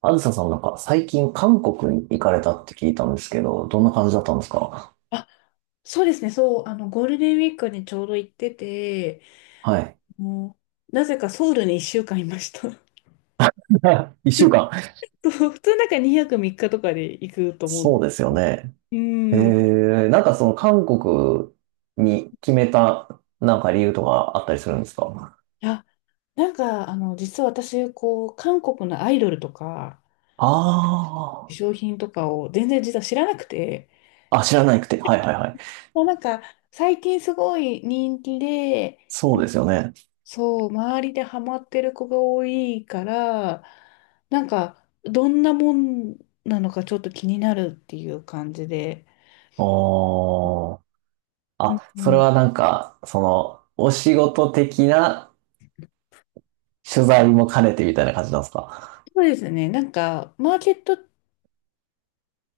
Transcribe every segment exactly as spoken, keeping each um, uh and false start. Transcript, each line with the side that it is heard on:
right: あずささんなんか最近韓国に行かれたって聞いたんですけど、どんな感じだったんですか？
left: あ、そうですね、そう、あの、ゴールデンウィークにちょうど行ってて、
right: はい。
left: もう、なぜかソウルにいっしゅうかんいました。
right: 一週間。
left: そう普通なんかにはくみっかとかで行くと思うんで
right: そう
left: す。
right: ですよね。
left: う
right: え
left: ん。い
right: ー、なんかその韓国に決めたなんか理由とかあったりするんですか？
left: や、なんか、あの、実は私、こう、韓国のアイドルとか、化
right: あ
left: 粧品とかを全然実は知らなくて、
right: あー、あ、知らなくて。はいはいはい。
left: もうなんか、最近すごい人気で、
right: そうですよね。
left: そう、周りでハマってる子が多いから、なんか、どんなもんなのかちょっと気になるっていう感じで。
right: あー。
left: うん
right: あ、
left: う
right: それ
left: ん、
right: はなんか、その、お仕事的な取材も兼ねてみたいな感じなんですか。
left: そうですね。なんか、マーケット、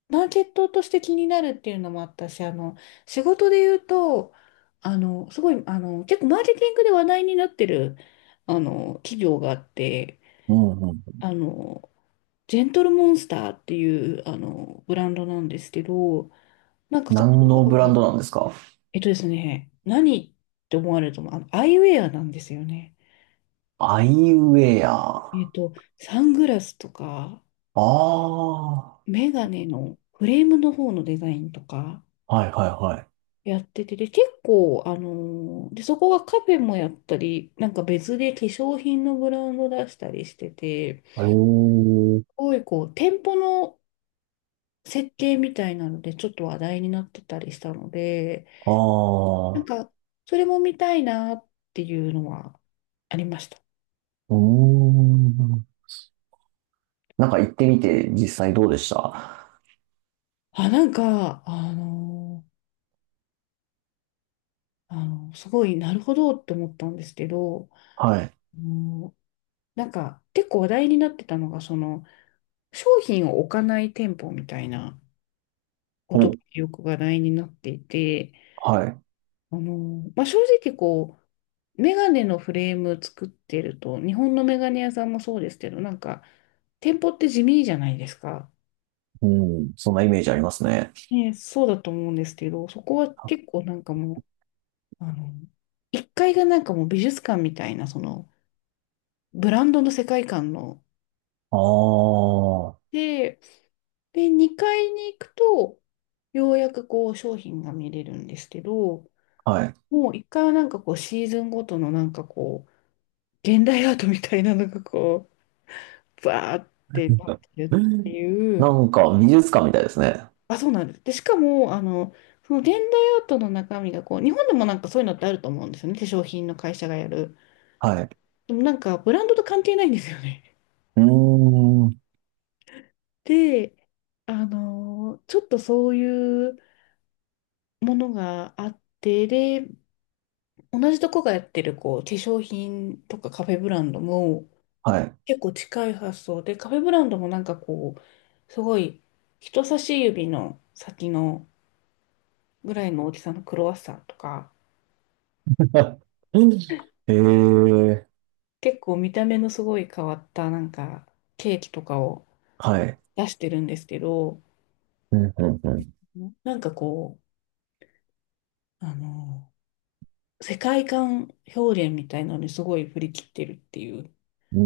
left: マーケットとして気になるっていうのもあったし、あの、仕事で言うと、あの、すごい、あの、結構マーケティングで話題になってる、あの、企業があって、
right: うんうん。
left: あの、ジェントルモンスターっていう、あの、ブランドなんですけど、なんかそこ
right: 何のブランドなんですか？
left: えっとですね、何って思われると思う。あの、アイウェアなんですよね。
right: アイウェ
left: えっ
right: ア。
left: と、サングラスとか、
right: ああ。
left: メガネのフレームの方のデザインとか
right: はいはいはい。
left: やってて、で、結構、あのーで、そこがカフェもやったり、なんか別で化粧品のブランド出したりしてて、す
right: ええ。
left: ごいこう、店舗の設計みたいなので、ちょっと話題になってたりしたので、
right: あ
left: なん
right: あ。
left: か、それも見たいなっていうのはありました。
right: うーん。なんか行ってみて実際どうでした？
left: あ、なんか、あのーあの、すごいなるほどって思ったんですけど、
right: はい。
left: もうなんか結構話題になってたのが、その商品を置かない店舗みたいなことが
right: お、
left: よく話題になっていて、
right: はい。
left: あの、まあ、正直こう、メガネのフレーム作ってると、日本のメガネ屋さんもそうですけど、なんか店舗って地味じゃないですか。
right: うん。そんなイメージありますね。
left: ね、そうだと思うんですけど、そこは結構なんかもう、あの、階がなんかもう美術館みたいな、そのブランドの世界観の
right: ああ。は
left: で、で、にかいに行くと、ようやくこう商品が見れるんですけど、
right: い。
left: もういっかいはなんかこうシーズンごとのなんかこう、現代アートみたいなのがこう、バーってなって
right: う
left: るって
right: ん、
left: い
right: な
left: う、
right: んか美術館みたいですね。
left: あ、そうなんです。で、しかも、あの、その現代アートの中身がこう、日本でもなんかそういうのってあると思うんですよね、化粧品の会社がやる。
right: はい。
left: でもなんかブランドと関係ないんですよね。
right: うーん。
left: で、あの、ちょっとそういうものがあって、で、同じとこがやってるこう化粧品とかカフェブランドも
right: はい。
left: 結構近い発想で、カフェブランドもなんかこう、すごい人差し指の先のぐらいの大きさのクロワッサンとか、
right: ええ、
left: 結構見た目のすごい変わったなんかケーキとかを
right: はい。
left: 出してるんですけど、
right: うん、うん、う
left: なんかこう、あの、世界観表現みたいなのにすごい振り切ってるっていう
right: ん。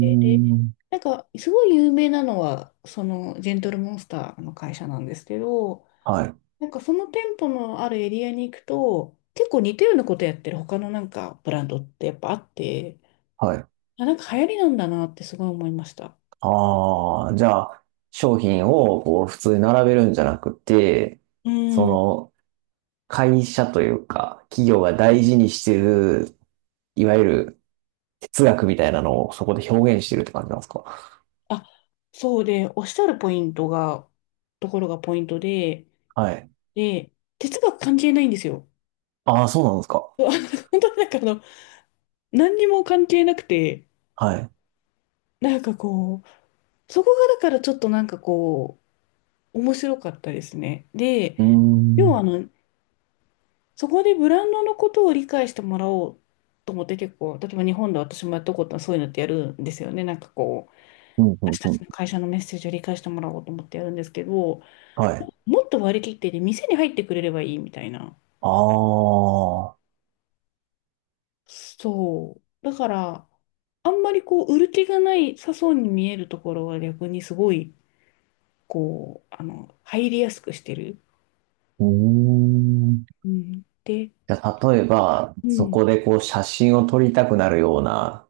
left: で
right: うーん。
left: なんか、すごい有名なのは、その、ジェントルモンスターの会社なんですけど、
right: はい、
left: なんかその店舗のあるエリアに行くと、結構似たようなことやってる他のなんかブランドってやっぱあって、
right: はい。
left: あ、なんか流行りなんだなってすごい思いました。
right: ああ、じゃあ、商品をこう普通に並べるんじゃなくて、
left: う
right: そ
left: ん。
right: の、会社というか、企業が大事にしてる、いわゆる哲学みたいなのをそこで表現してるって感じなんですか？
left: あ、そうで、おっしゃるポイントが、ところがポイントで、
right: はい。
left: で、哲学関係ないんですよ。
right: ああ、そうなんですか。
left: 本当になんかあの、何にも関係なくて、
right: はい。
left: なんかこう、そこがだからちょっとなんかこう、面白かったですね。で、
right: うー
left: 要はあ
right: ん。
left: の、そこでブランドのことを理解してもらおうと思って結構、例えば日本で私もやったことはそういうのってやるんですよね。なんかこう、
right: うんうん
left: 私た
right: うん。
left: ちの会社のメッセージを理解してもらおうと思ってやるんですけど、
right: はい。
left: もっと割り切ってで店に入ってくれればいいみたいな。
right: ああ。
left: そう。だから、あんまりこう、売る気がないさそうに見えるところは逆にすごい、こう、あの、入りやすくしてる。
right: うーん。
left: うん。で、
right: じゃあ、例えば、
left: う
right: そ
left: ん。
right: こでこう写真を撮りたくなるような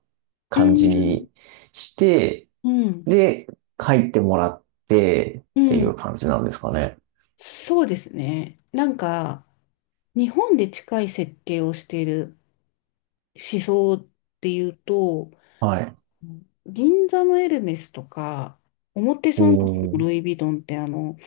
left: う
right: 感じ
left: ん。
right: にして、
left: うん。
right: で、書いてもらってっ
left: う
right: てい
left: ん。
right: う感じなんですかね。
left: そうですね。なんか、日本で近い設計をしている思想っていうと、
right: はい。
left: 銀座のエルメスとか、表参道
right: おー。
left: のルイ・ヴィトンって、あの、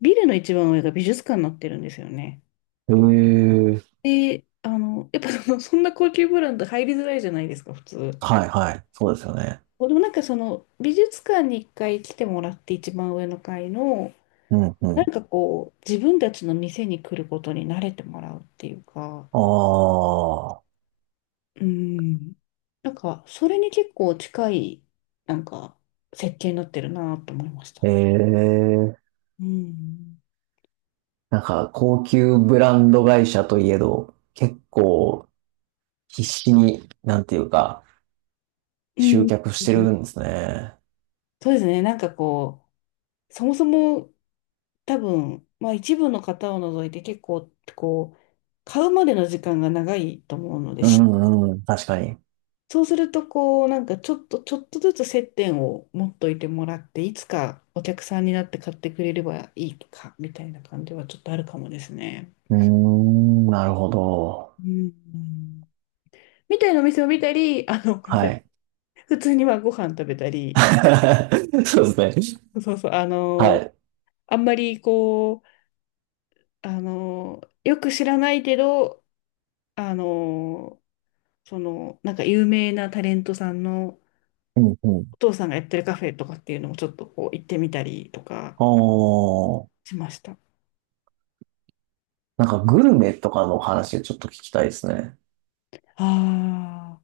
left: ビルの一番上が美術館になってるんですよね。
right: へえ。
left: で、あの、やっぱその、そんな高級ブランド入りづらいじゃないですか、普通。
right: はいはい。そうですよね。
left: でもなんかその、美術館に一回来てもらって一番上の階の、
right: うんう
left: なん
right: ん。
left: かこう、自分たちの店に来ることに慣れてもらうっていうか、
right: ああ。
left: うん。なんか、それに結構近い、なんか、設計になってるなと思いました。
right: ええ。
left: うん。
right: なんか、高級ブランド会社といえど、結構必死に、なんていうか、
left: う
right: 集
left: ん。
right: 客してるんですね。
left: そうですね。なんかこう、そもそも多分、まあ一部の方を除いて結構、こう、買うまでの時間が長いと思うので、
right: う
left: し
right: んうん、確かに。
left: そうすると、こう、なんかちょっと、ちょっとずつ接点を持っといてもらって、いつかお客さんになって買ってくれればいいか、みたいな感じはちょっとあるかもですね。
right: うーん、なるほど。
left: うん。みたいなお店を見たり、あの、ごめんなさ
right: は
left: い。
right: い。
left: 普通にまあご飯食べたり、
right: そうですね。
left: そうそう、あ
right: は
left: の、
right: い。
left: あんまりこう、あの、よく知らないけど、あの、その、なんか有名なタレントさんの
right: うんう
left: お
right: ん。
left: 父さんがやってるカフェとかっていうのもちょっとこう行ってみたりとか
right: おー、
left: しました。あ
right: なんかグルメとかの話をちょっと聞きたいですね。
left: あ、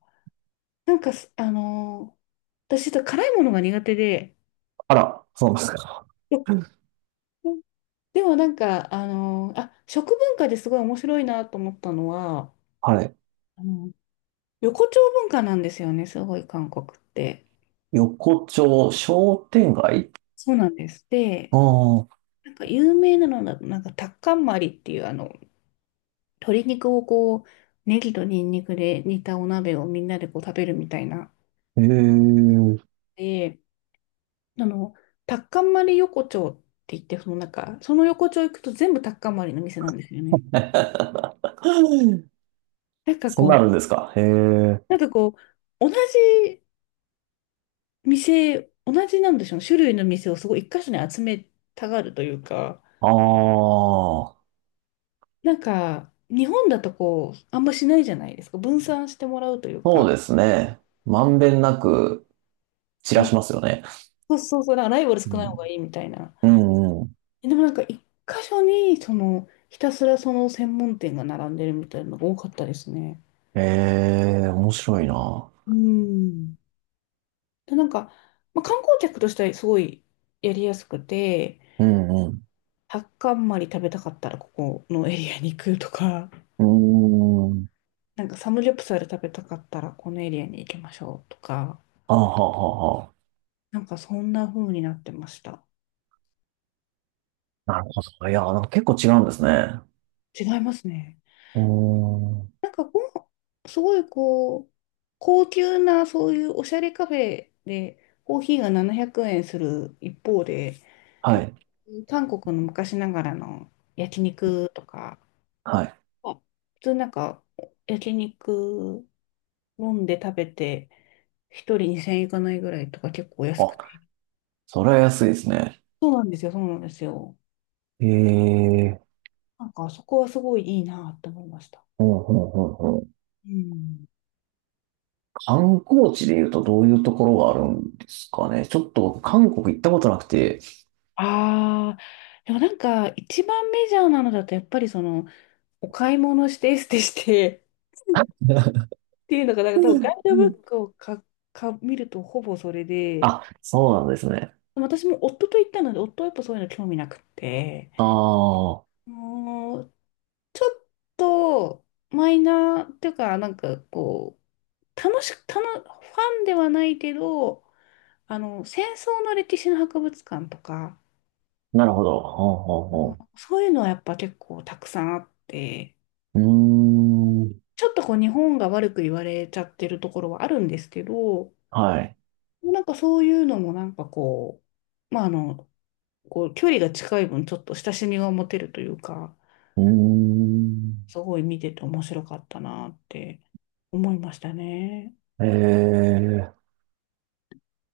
left: なんかす、あの、私、辛いものが苦手で、
right: あら、そうなんですか。
left: でもなんか、あの、あ、食文化ですごい面白いなと思ったのは、
right: はい。
left: あの横丁文化なんですよね、すごい韓国って。
right: 横丁商店街？
left: そうなんです。
right: あ
left: で、
right: あ
left: なんか有名なのだと、なんかタッカンマリっていう、あの、鶏肉をこう、ネギとニンニクで煮たお鍋をみんなでこう食べるみたいな。
right: ー、へえ。
left: で、あの、タッカンマリ横丁って言って、そのなんか、その横丁行くと全部タッカンマリの店なんですよね。なん か
right: そう
left: こ
right: なあるん
left: う、
right: ですか。へえ。
left: なんかこう、同じ店、同じなんでしょうね、種類の店をすごい一箇所に集めたがるというか、
right: ああ、
left: なんか、日本だとこう、あんましないじゃないですか。分散してもらうという
right: そ
left: か。
right: うですね。まんべんなく散
left: う
right: ら
left: ん
right: しますよね。
left: そうそうそう、だからライバル
right: う
left: 少ない
right: ん
left: 方がいいみたいな。
right: うんうん。
left: でもなんか、一箇所に、その、ひたすらその専門店が並んでるみたいなのが多かったですね。
right: ええ、面白いな。
left: うん。で、なんか、まあ、観光客としてはすごいやりやすくて、
right: うんうん。
left: タッカンマリ食べたかったらここのエリアに行くとか、
right: うーん。
left: なんかサムギョプサル食べたかったらこのエリアに行きましょうとか、
right: あははは。
left: なんかそんな風になってました。
right: なるほど。いや、なんか結構違うんですね。
left: 違いますね。
right: うーん。
left: なんかご飯、すごいこう、高級なそういうおしゃれカフェでコーヒーがななひゃくえんする一方で、
right: はい。
left: 韓国の昔ながらの焼肉とか、
right: はい。
left: あ普通なんか焼肉飲んで食べて一人にせんえんいかないぐらいとか結構安
right: あ、
left: くて。
right: それは安いですね。
left: そうなんですよ、そうなんですよ。
right: ええ、
left: なんかそこはすごいいいなって思いました。
right: ほうほうほうほう。
left: うん。
right: 観光地で言うとどういうところがあるんですかね。ちょっと僕韓国行ったことなくて。
left: ああ、でもなんか一番メジャーなのだとやっぱりそのお買い物してエステして っていうのが、なんか多分
right: う
left: ガイ
right: んう
left: ドブ
right: ん
left: ッ クをか、か、見るとほぼそれで、
right: あ、そうなんですね。
left: 私も夫と行ったので、夫はやっぱそういうの興味なくって、
right: ああ、
left: もう、ちょっとマイナーっていうか、なんかこう、楽しく、楽、ファンではないけど、あの、戦争の歴史の博物館とか、
right: なるほど。ほうほう
left: あの、
right: ほ
left: そういうのはやっぱ結構たくさんあって、
right: う。うーん。
left: ちょっとこう日本が悪く言われちゃってるところはあるんですけど、
right: はい。
left: なんかそういうのもなんかこう、まああの、こう距離が近い分ちょっと親しみが持てるというか、
right: うーん。
left: すごい見てて面白かったなって思いましたね。
right: ええ